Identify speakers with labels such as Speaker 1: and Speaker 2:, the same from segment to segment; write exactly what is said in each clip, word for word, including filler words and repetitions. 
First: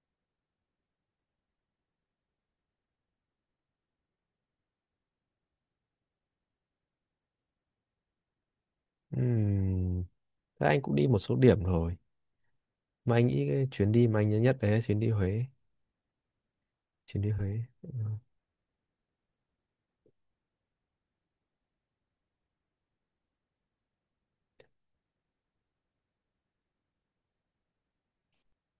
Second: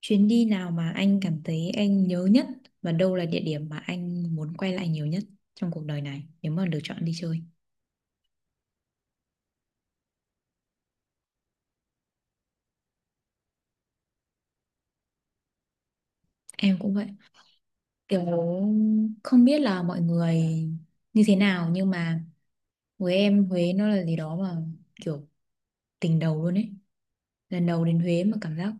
Speaker 1: Chuyến đi nào mà anh cảm thấy anh nhớ nhất và đâu là địa điểm mà anh muốn quay lại nhiều nhất trong cuộc đời này nếu mà được chọn đi chơi?
Speaker 2: Ừm, Thế anh cũng đi một số điểm rồi. Mà anh nghĩ cái chuyến đi mà anh nhớ nhất đấy là chuyến đi Huế.
Speaker 1: Em cũng vậy.
Speaker 2: Chuyến đi Huế. Ừ.
Speaker 1: Kiểu không biết là mọi người như thế nào nhưng mà với em Huế nó là gì đó mà kiểu tình đầu luôn ấy. Lần đầu đến Huế mà cảm giác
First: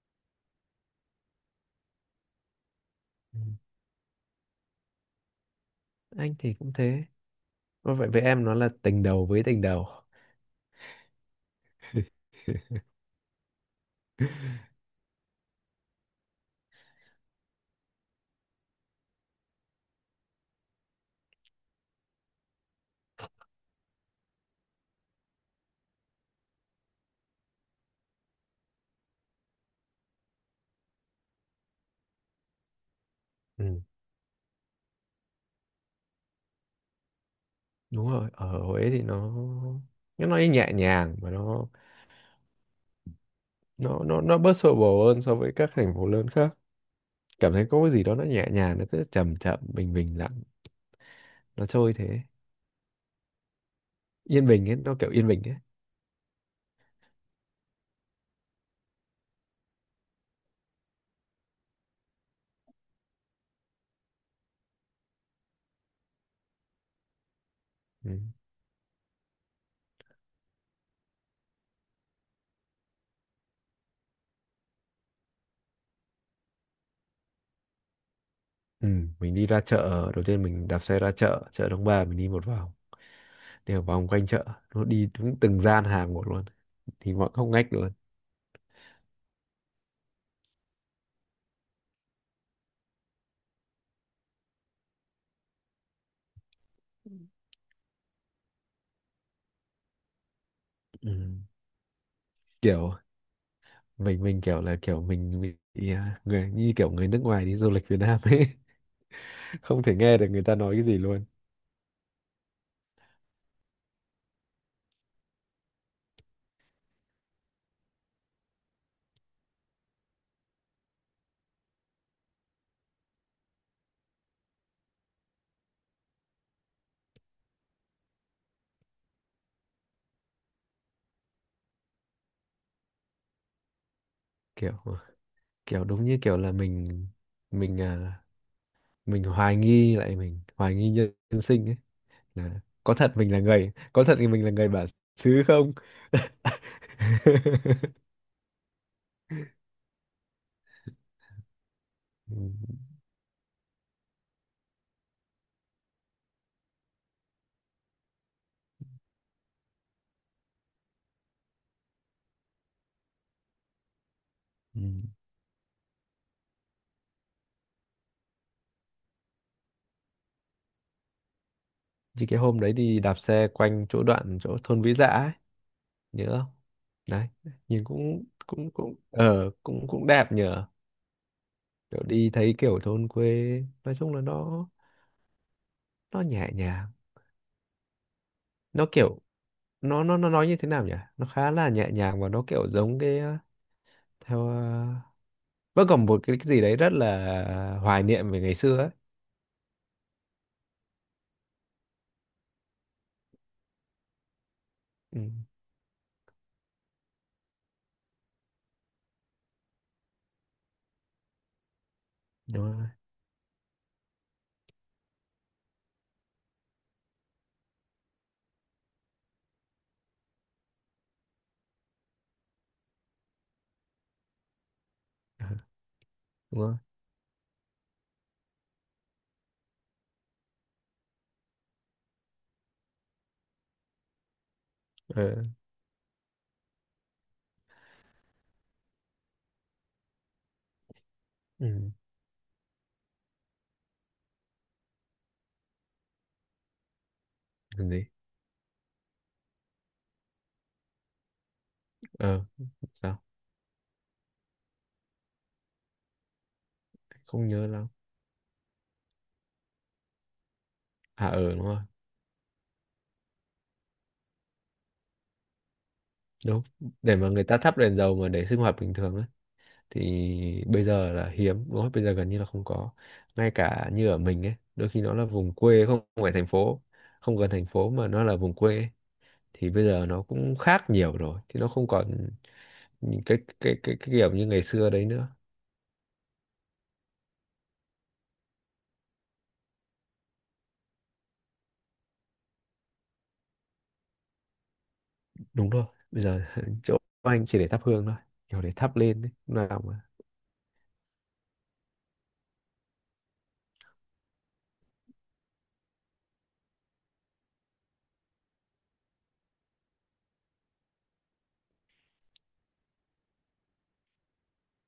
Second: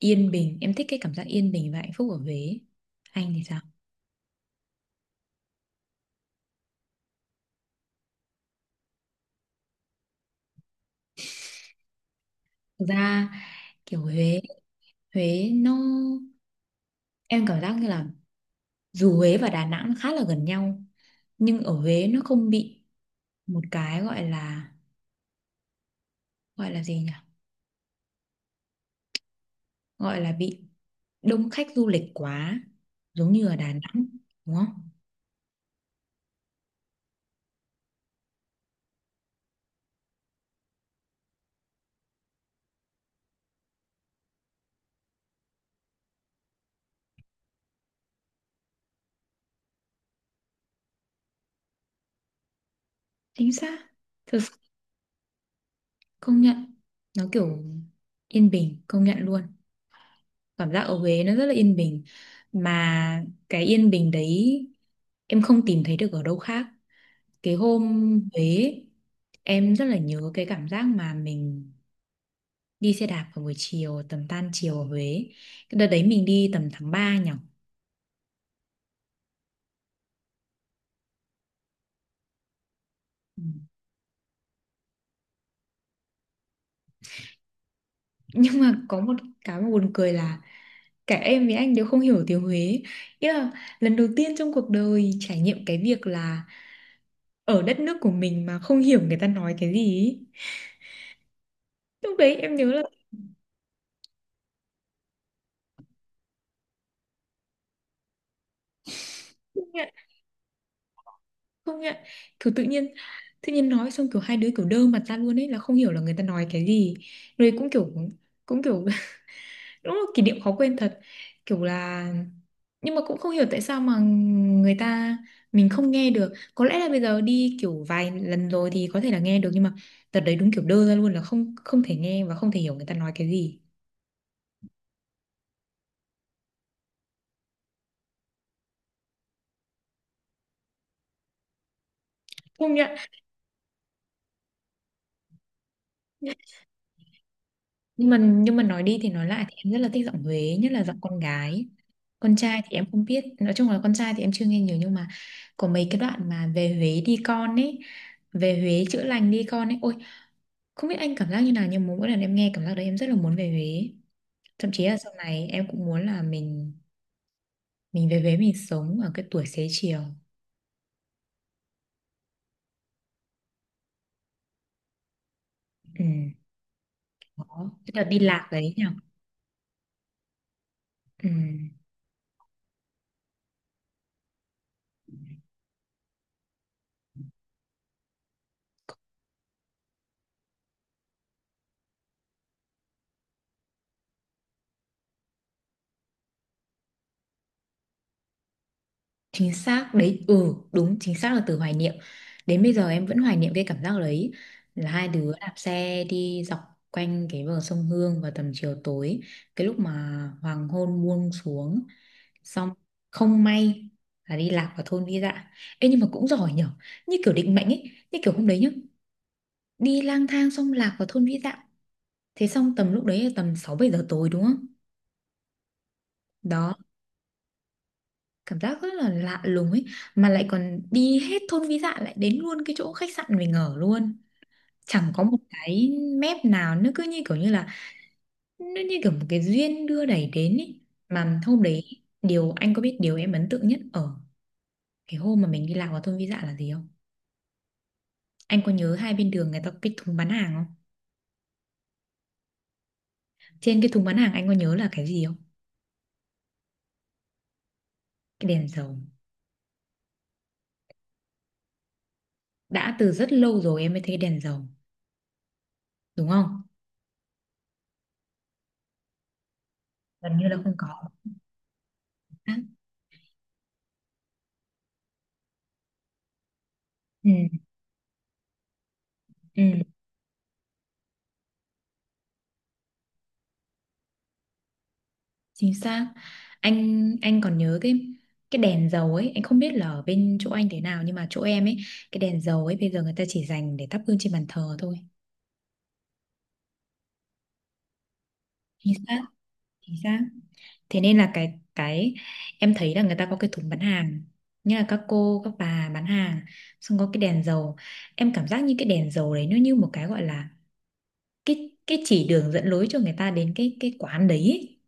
Speaker 1: yên bình, em thích cái cảm giác yên bình và hạnh phúc ở Huế. Anh
Speaker 2: Ừ.
Speaker 1: thì sao?
Speaker 2: Anh thì cũng thế. Có Vậy với em nó là tình đầu với tình đầu.
Speaker 1: Thực ra kiểu Huế, Huế nó em cảm giác như là dù Huế và Đà Nẵng khá là gần nhau nhưng ở Huế nó không bị một cái gọi là gọi là gì nhỉ gọi là bị đông khách du lịch quá giống như ở Đà
Speaker 2: Ừ,
Speaker 1: Nẵng, đúng không?
Speaker 2: đúng rồi, ở Huế thì nó nó nói nhẹ nhàng, mà nó nó nó nó bớt xô bồ hơn so với các thành phố lớn khác. Cảm thấy có cái gì đó nó nhẹ nhàng, nó cứ chậm chậm bình bình lặng, nó trôi thế.
Speaker 1: Chính xác. Thực
Speaker 2: Yên
Speaker 1: sự
Speaker 2: bình ấy, nó kiểu yên bình ấy.
Speaker 1: công nhận, nó kiểu yên bình, công nhận luôn. Cảm giác ở Huế nó rất là yên bình, mà cái yên bình đấy em không tìm thấy được ở đâu khác. Cái hôm
Speaker 2: Ừ.
Speaker 1: Huế, em rất là nhớ cái cảm giác mà mình đi xe đạp vào buổi chiều tầm tan chiều ở Huế. Cái đợt đấy mình đi tầm tháng ba nhỉ.
Speaker 2: Ừ, mình đi ra chợ đầu tiên, mình đạp xe ra chợ, chợ Đông Ba, mình đi một vòng,
Speaker 1: Ừ.
Speaker 2: đi một vòng quanh chợ, nó đi đúng từng gian hàng một luôn, thì mọi ngóc ngách luôn.
Speaker 1: Nhưng mà có một cái mà buồn cười là cả em với anh đều không hiểu tiếng Huế ý, là lần đầu tiên trong cuộc đời trải nghiệm cái việc là ở đất nước của mình mà không hiểu người ta nói cái gì ý.
Speaker 2: Ừ.
Speaker 1: Lúc đấy em nhớ là
Speaker 2: Kiểu mình mình kiểu là kiểu mình bị à, người như kiểu người nước ngoài đi du lịch Việt Nam ấy.
Speaker 1: không
Speaker 2: Không
Speaker 1: nhận,
Speaker 2: thể nghe được người ta nói cái gì luôn.
Speaker 1: không nhận, kiểu tự nhiên tự nhiên nói xong kiểu hai đứa kiểu đơ mặt ra luôn ấy, là không hiểu là người ta nói cái gì. Rồi cũng kiểu cũng kiểu đúng là kỷ niệm khó quên thật. Kiểu là nhưng mà cũng không hiểu tại sao mà người ta mình không nghe được. Có lẽ là bây giờ đi kiểu vài lần rồi thì có thể là nghe được, nhưng mà đợt đấy đúng kiểu đơ ra luôn, là không không thể nghe và không thể hiểu người ta nói cái gì.
Speaker 2: Kiểu kiểu đúng như kiểu là mình mình à, mình hoài nghi lại, mình hoài nghi nhân, nhân sinh ấy, là
Speaker 1: Không nhận.
Speaker 2: có thật mình là người có thật thì mình là người bản xứ không.
Speaker 1: nhưng mà nhưng mà nói đi thì nói lại thì em rất là thích giọng Huế, nhất là giọng con gái. Con
Speaker 2: Ừ.
Speaker 1: trai thì em không biết, nói chung là con trai thì em chưa nghe nhiều, nhưng mà có mấy cái đoạn mà "về Huế đi con" ấy, "về Huế chữa lành đi con" ấy, ôi không biết anh cảm giác như nào nhưng mà mỗi lần em nghe cảm giác đấy em rất là muốn về Huế. Thậm
Speaker 2: Ừ.
Speaker 1: chí là sau này em cũng muốn là mình mình về Huế, mình sống ở cái tuổi xế chiều.
Speaker 2: Như cái hôm đấy đi đạp xe quanh chỗ đoạn chỗ thôn Vĩ Dạ ấy,
Speaker 1: Ừ.
Speaker 2: nhớ không? Đấy,
Speaker 1: Đó,
Speaker 2: nhìn
Speaker 1: cái đợt đi
Speaker 2: cũng
Speaker 1: lạc
Speaker 2: cũng
Speaker 1: đấy nhỉ.
Speaker 2: cũng ờ cũng cũng đẹp nhờ.
Speaker 1: Ừ,
Speaker 2: Kiểu đi thấy kiểu thôn quê, nói chung là nó nó nhẹ nhàng. Nó kiểu nó nó nó nói như thế nào nhỉ? Nó khá là nhẹ nhàng, và nó kiểu giống cái ờ, theo ờ, vẫn còn một cái, cái gì đấy rất là hoài niệm về ngày xưa ấy.
Speaker 1: chính xác đấy. Ừ, đúng, chính xác là từ hoài niệm. Đến bây giờ em vẫn hoài niệm cái cảm giác đấy, là hai
Speaker 2: Ừ.
Speaker 1: đứa đạp xe đi dọc quanh cái bờ sông Hương vào tầm chiều tối, cái lúc mà hoàng hôn buông xuống,
Speaker 2: Đúng
Speaker 1: xong
Speaker 2: rồi.
Speaker 1: không may là đi lạc vào thôn Vi Dạ. Ê nhưng mà cũng giỏi nhở, như kiểu định mệnh ấy, như kiểu hôm đấy nhá, đi lang thang xong lạc vào thôn Vĩ Dạ. Thế xong tầm lúc đấy là tầm sáu bảy giờ tối đúng không?
Speaker 2: Ờ, Đúng rồi.
Speaker 1: Đó, cảm giác rất là lạ lùng ấy. Mà lại còn đi hết thôn Vĩ Dạ lại đến luôn cái chỗ khách sạn mình ở luôn. Chẳng có
Speaker 2: Ờ.
Speaker 1: một cái mép nào, nó cứ như kiểu như là nó như kiểu một cái duyên đưa đẩy đến ấy. Mà hôm đấy,
Speaker 2: Ừ.
Speaker 1: điều anh có biết điều em ấn tượng nhất ở cái hôm mà mình đi lạc vào thôn Vĩ Dạ là gì không?
Speaker 2: Làm gì?
Speaker 1: Anh có nhớ hai bên đường người ta có cái thùng bán hàng không?
Speaker 2: Ờ, sao?
Speaker 1: Trên cái thùng bán hàng anh có nhớ là cái gì không?
Speaker 2: Không nhớ lắm.
Speaker 1: Cái đèn dầu.
Speaker 2: À, ờ, đúng rồi.
Speaker 1: Đã từ rất lâu rồi em mới thấy cái đèn dầu, đúng không?
Speaker 2: Đúng, để mà người ta thắp đèn dầu mà để sinh hoạt bình thường á, thì
Speaker 1: Gần như là không
Speaker 2: bây
Speaker 1: có.
Speaker 2: giờ là hiếm, đúng không? Bây giờ gần như là không có, ngay cả như ở mình ấy, đôi khi nó là vùng quê không phải thành phố,
Speaker 1: Ừ,
Speaker 2: không gần thành phố mà nó là vùng quê ấy, thì
Speaker 1: ừ,
Speaker 2: bây giờ nó cũng khác nhiều rồi, thì nó không còn những cái cái cái, cái kiểu như ngày xưa đấy nữa.
Speaker 1: chính xác. Anh anh còn nhớ cái cái đèn dầu ấy, anh không biết là ở bên chỗ anh thế nào nhưng mà chỗ em ấy, cái đèn dầu ấy bây giờ người ta chỉ dành để thắp hương trên bàn thờ thôi.
Speaker 2: Đúng rồi, bây giờ chỗ anh chỉ để thắp hương thôi, kiểu để
Speaker 1: Chính
Speaker 2: thắp
Speaker 1: xác,
Speaker 2: lên ấy. Lúc nào
Speaker 1: chính
Speaker 2: mà
Speaker 1: xác. Thế nên là cái cái em thấy là người ta có cái thùng bán hàng, như là các cô, các bà bán hàng, xong có cái đèn dầu. Em cảm giác như cái đèn dầu đấy nó như một cái gọi là cái cái chỉ đường dẫn lối cho người ta đến cái cái quán đấy ấy,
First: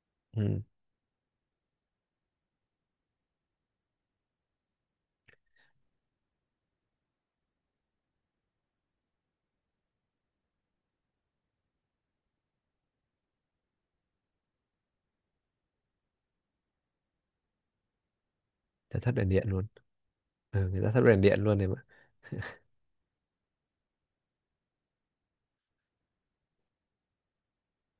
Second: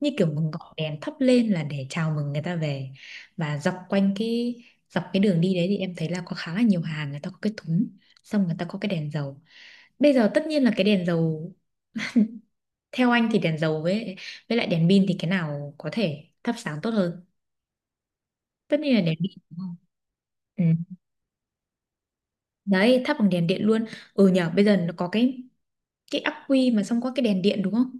Speaker 1: như kiểu một
Speaker 2: ừ, người
Speaker 1: ngọn đèn thắp lên là để chào mừng người ta về. Và dọc quanh cái dọc cái đường đi đấy thì em thấy là có khá là nhiều hàng người ta có cái thúng, xong người ta có cái đèn dầu. Bây giờ tất nhiên là cái đèn dầu, theo anh thì đèn dầu với với lại đèn pin thì cái nào có thể thắp sáng tốt hơn? Tất nhiên
Speaker 2: ta
Speaker 1: là
Speaker 2: thắp
Speaker 1: đèn
Speaker 2: đèn
Speaker 1: pin
Speaker 2: điện
Speaker 1: đúng
Speaker 2: luôn.
Speaker 1: không. Ừ.
Speaker 2: Ừ, người ta thắp đèn điện luôn này.
Speaker 1: Đấy, thắp bằng đèn điện luôn. Ừ nhờ, bây giờ nó có cái cái ắc quy mà xong có cái đèn điện đúng không?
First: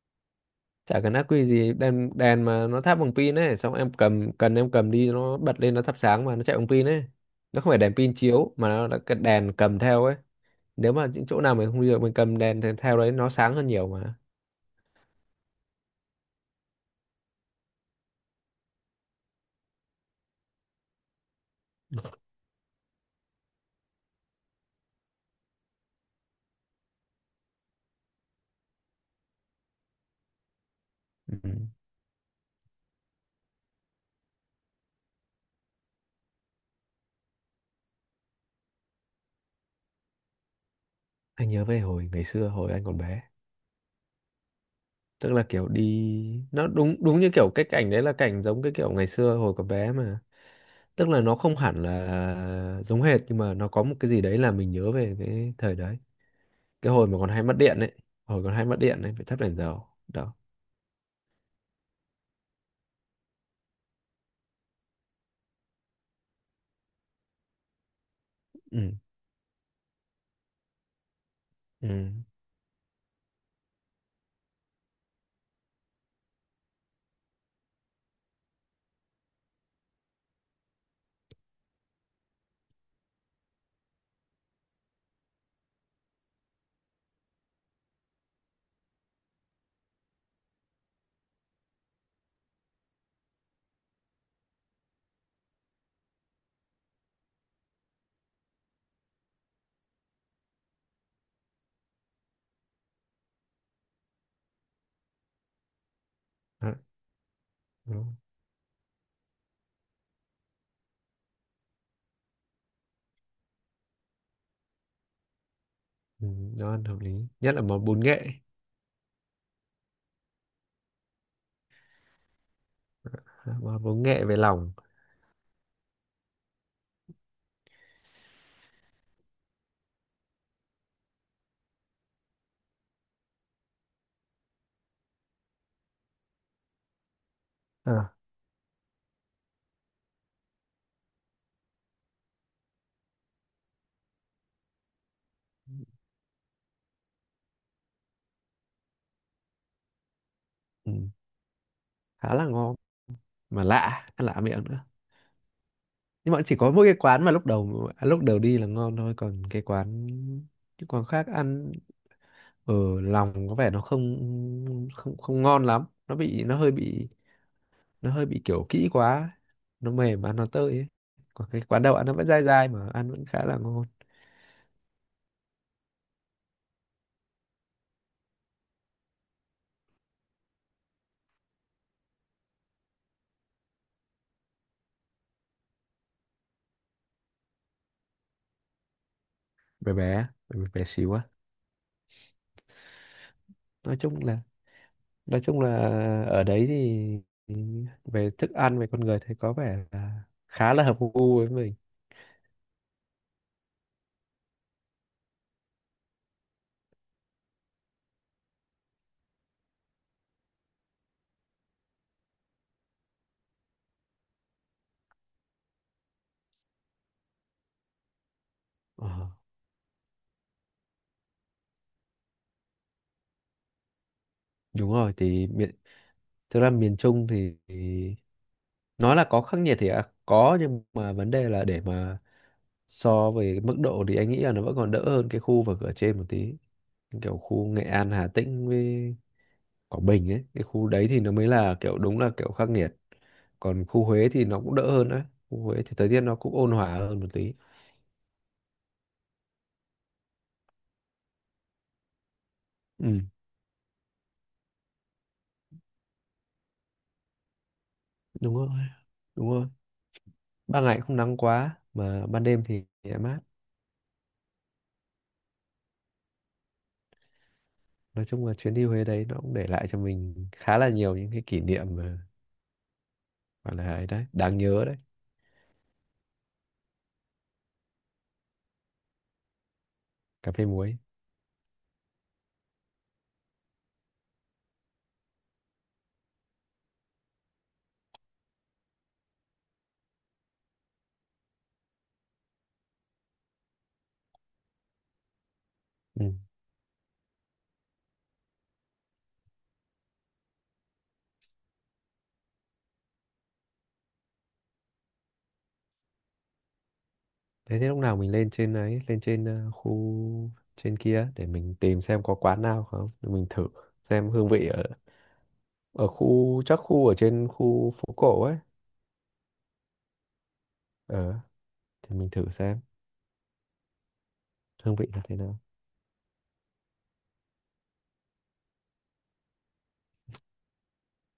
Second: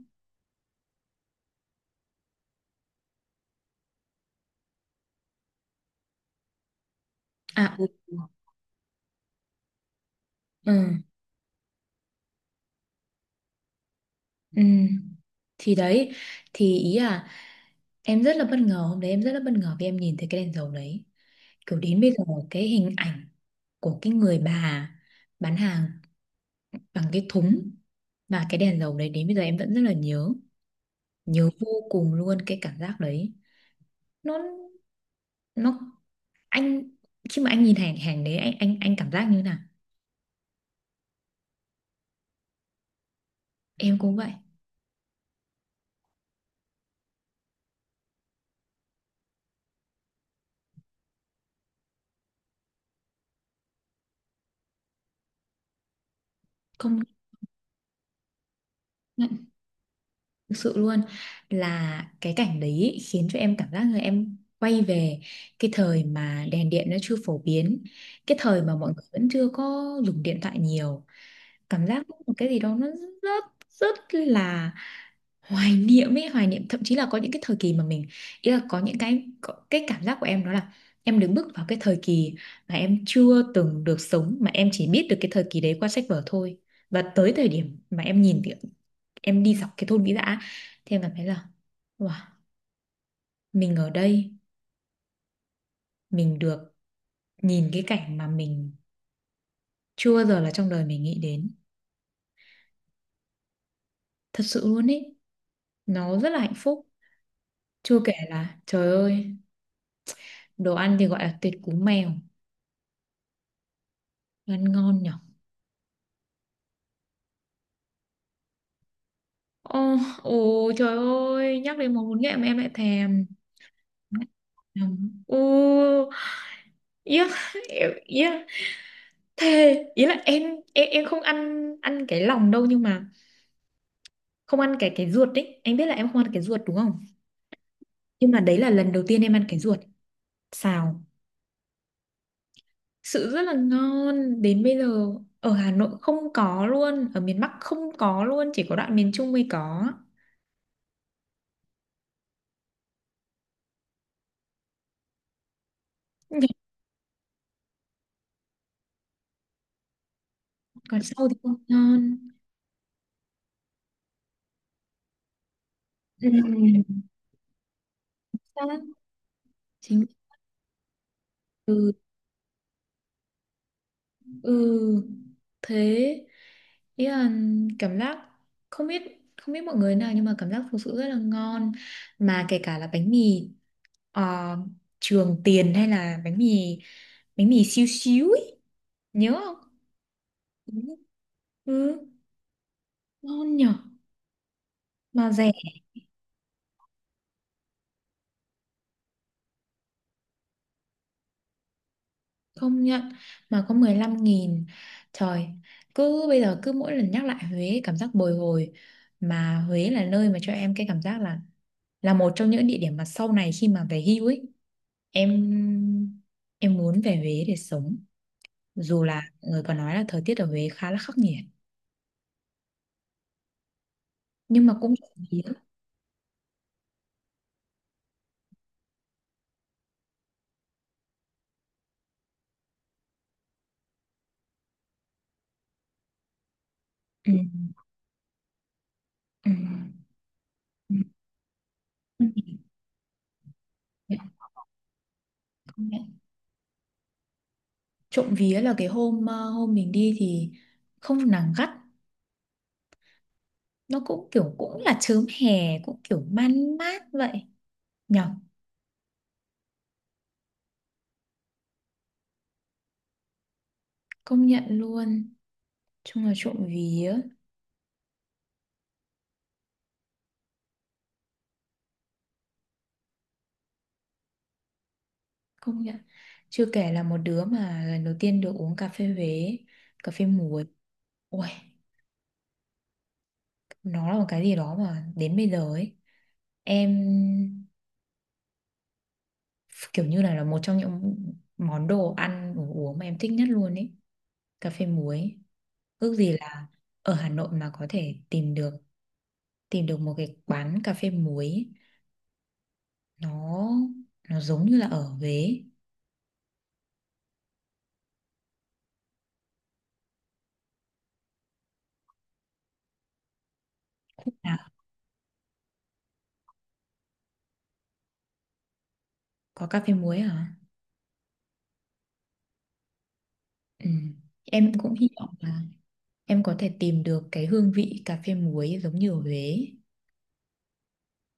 Speaker 2: Chả cần ác quy gì, đèn đèn mà nó thắp bằng pin ấy, xong em cầm cần em cầm đi nó bật lên, nó thắp sáng mà nó chạy bằng pin ấy. Nó không
Speaker 1: À
Speaker 2: phải
Speaker 1: ừ.
Speaker 2: đèn pin chiếu, mà nó là cái đèn cầm theo ấy.
Speaker 1: Ừ.
Speaker 2: Nếu mà những chỗ nào mình không đi được, mình cầm đèn thế- theo đấy, nó sáng hơn nhiều mà.
Speaker 1: Ừ. Thì đấy, thì ý là em rất là bất ngờ, hôm đấy em rất là bất ngờ vì em nhìn thấy cái đèn dầu đấy. Kiểu đến bây giờ cái hình ảnh của cái người bà bán hàng bằng cái thúng và cái đèn dầu đấy, đến bây giờ em vẫn rất là nhớ,
Speaker 2: Ừ.
Speaker 1: nhớ vô cùng luôn cái cảm giác đấy. Nó nó anh khi mà anh nhìn hàng hàng đấy anh anh anh cảm giác như thế nào?
Speaker 2: Anh nhớ về hồi ngày xưa, hồi anh còn bé,
Speaker 1: Em cũng vậy.
Speaker 2: tức là kiểu đi, nó đúng đúng như kiểu cái cảnh đấy là cảnh giống cái kiểu ngày xưa hồi còn bé mà, tức là nó không hẳn là giống hệt, nhưng mà nó có một cái gì đấy là mình nhớ về cái thời đấy, cái
Speaker 1: Không,
Speaker 2: hồi mà còn hay mất điện ấy, hồi còn hay mất điện ấy phải thắp đèn dầu đó.
Speaker 1: thực sự luôn là cái cảnh đấy ý, khiến cho em cảm giác là em quay về cái thời mà đèn điện nó chưa phổ biến, cái thời mà
Speaker 2: Ừ.
Speaker 1: mọi người vẫn chưa có dùng điện thoại nhiều. Cảm
Speaker 2: Ừ.
Speaker 1: giác có một cái gì đó nó rất rất là hoài niệm ấy, hoài niệm thậm chí là có những cái thời kỳ mà mình, ý là có những cái có, cái cảm giác của em đó là em đứng bước vào cái thời kỳ mà em chưa từng được sống, mà em chỉ biết được cái thời kỳ đấy qua sách vở thôi. Và tới thời điểm mà em nhìn thì em đi dọc cái thôn Vĩ Dạ, thì em cảm thấy là wow, mình ở đây mình được nhìn cái cảnh mà mình chưa bao giờ là trong đời mình nghĩ đến, thật sự luôn ấy, nó rất là hạnh
Speaker 2: Đó,
Speaker 1: phúc. Chưa kể
Speaker 2: đúng.
Speaker 1: là trời ơi, đồ ăn thì gọi là tuyệt cú mèo, ăn ngon nhỉ.
Speaker 2: Ừ, nó ăn hợp lý, nhất là món bún nghệ.
Speaker 1: Ồ, ồ trời ơi, nhắc đến món bún nghệ mà em lại thèm.
Speaker 2: Món bún nghệ về lòng.
Speaker 1: Ồ, yeah, yeah, thề, ý là em em em không ăn ăn cái lòng đâu, nhưng mà không ăn cái cái ruột đấy. Anh biết là em không ăn cái ruột đúng không?
Speaker 2: À.
Speaker 1: Nhưng mà đấy là lần đầu tiên em ăn cái ruột. Xào, sự rất là ngon. Đến bây giờ ở Hà Nội không có luôn, ở miền Bắc không có luôn, chỉ có đoạn miền Trung mới có.
Speaker 2: Ừ. Khá là ngon, mà lạ, ăn lạ miệng nữa, nhưng mà
Speaker 1: Nhưng
Speaker 2: chỉ có mỗi cái quán mà lúc đầu à, lúc đầu đi là ngon thôi, còn cái quán cái
Speaker 1: còn
Speaker 2: quán khác
Speaker 1: sau thì không
Speaker 2: ăn
Speaker 1: ngon.
Speaker 2: ở lòng có vẻ nó không không không ngon lắm, nó bị, nó hơi
Speaker 1: Ừ.
Speaker 2: bị nó hơi bị kiểu kỹ quá, nó
Speaker 1: Chính
Speaker 2: mềm,
Speaker 1: xác.
Speaker 2: ăn nó tơi ấy, còn cái quán
Speaker 1: Ừ.
Speaker 2: đậu ăn nó vẫn dai dai, mà ăn vẫn khá là ngon.
Speaker 1: Ừ, thế ý là cảm giác không biết không biết mọi người nào, nhưng mà cảm giác thực sự rất là ngon, mà kể cả là bánh mì ờ, Trường Tiền, hay là bánh mì bánh mì xíu xíu ấy, nhớ không?
Speaker 2: bé bé bé,
Speaker 1: Ừ,
Speaker 2: bé xíu á.
Speaker 1: ừ, ngon nhở,
Speaker 2: nói chung là
Speaker 1: mà
Speaker 2: nói
Speaker 1: rẻ.
Speaker 2: chung là ở đấy thì thì về thức ăn, về con người thấy có vẻ là khá là hợp gu với mình.
Speaker 1: Không nhận, mà có mười lăm nghìn, trời. Cứ bây giờ cứ mỗi lần nhắc lại Huế cảm giác bồi hồi. Mà Huế là nơi mà cho em cái cảm giác là là một trong những địa điểm mà sau này khi mà về hưu ấy, em em muốn về Huế để sống, dù
Speaker 2: Ờ,
Speaker 1: là người còn nói là thời tiết ở Huế khá là khắc nghiệt, nhưng mà
Speaker 2: đúng
Speaker 1: cũng
Speaker 2: rồi
Speaker 1: trộm vía.
Speaker 2: thì miền thực ra miền Trung thì, thì nói là có khắc nghiệt thì à, có, nhưng mà vấn đề là để mà so về mức độ thì anh nghĩ là nó vẫn còn đỡ hơn cái khu vực ở trên một tí,
Speaker 1: Ừ.
Speaker 2: kiểu khu Nghệ An, Hà Tĩnh với
Speaker 1: Ừ.
Speaker 2: Quảng Bình ấy, cái khu
Speaker 1: Ừ.
Speaker 2: đấy thì nó mới là kiểu đúng là kiểu
Speaker 1: Công
Speaker 2: khắc nghiệt. Còn khu Huế thì nó cũng đỡ hơn đấy, khu Huế
Speaker 1: công
Speaker 2: thì thời
Speaker 1: nhận.
Speaker 2: tiết nó cũng ôn hòa hơn một tí.
Speaker 1: Trộm vía là cái hôm ờ, hôm mình đi thì không nắng gắt,
Speaker 2: Ừ,
Speaker 1: nó cũng kiểu cũng là chớm hè, cũng kiểu man mát vậy nhở.
Speaker 2: đúng rồi đúng rồi ban ngày không nắng quá, mà ban đêm thì lại mát.
Speaker 1: Công nhận luôn. Chung là trộm vía.
Speaker 2: Nói chung là chuyến đi Huế đấy nó cũng để lại cho mình khá là nhiều những cái kỷ niệm mà gọi là ấy đấy, đáng nhớ đấy.
Speaker 1: Công nhận. Chưa kể là một đứa mà lần đầu tiên được uống cà phê Huế, cà phê
Speaker 2: Cà phê
Speaker 1: muối.
Speaker 2: muối.
Speaker 1: Ôi, nó là một cái gì đó mà đến bây giờ ấy, em kiểu như là là một trong những món đồ ăn đồ uống mà em thích nhất luôn ấy, cà phê muối. Ước gì
Speaker 2: Ừ.
Speaker 1: là ở Hà Nội mà có thể tìm được tìm được một cái quán cà phê muối ấy. nó nó giống như là ở Huế.
Speaker 2: thế thế lúc nào mình lên trên ấy, lên trên ờ, khu, trên kia để mình tìm xem có quán nào không, để mình thử xem hương
Speaker 1: À,
Speaker 2: vị ở ở khu, chắc khu ở trên khu phố cổ ấy.
Speaker 1: có cà phê muối hả?
Speaker 2: Ờ, thì mình thử xem
Speaker 1: Ừ. Em cũng
Speaker 2: hương vị
Speaker 1: hy
Speaker 2: là
Speaker 1: vọng
Speaker 2: thế nào.
Speaker 1: là em có thể tìm được cái hương vị cà phê muối giống như ở Huế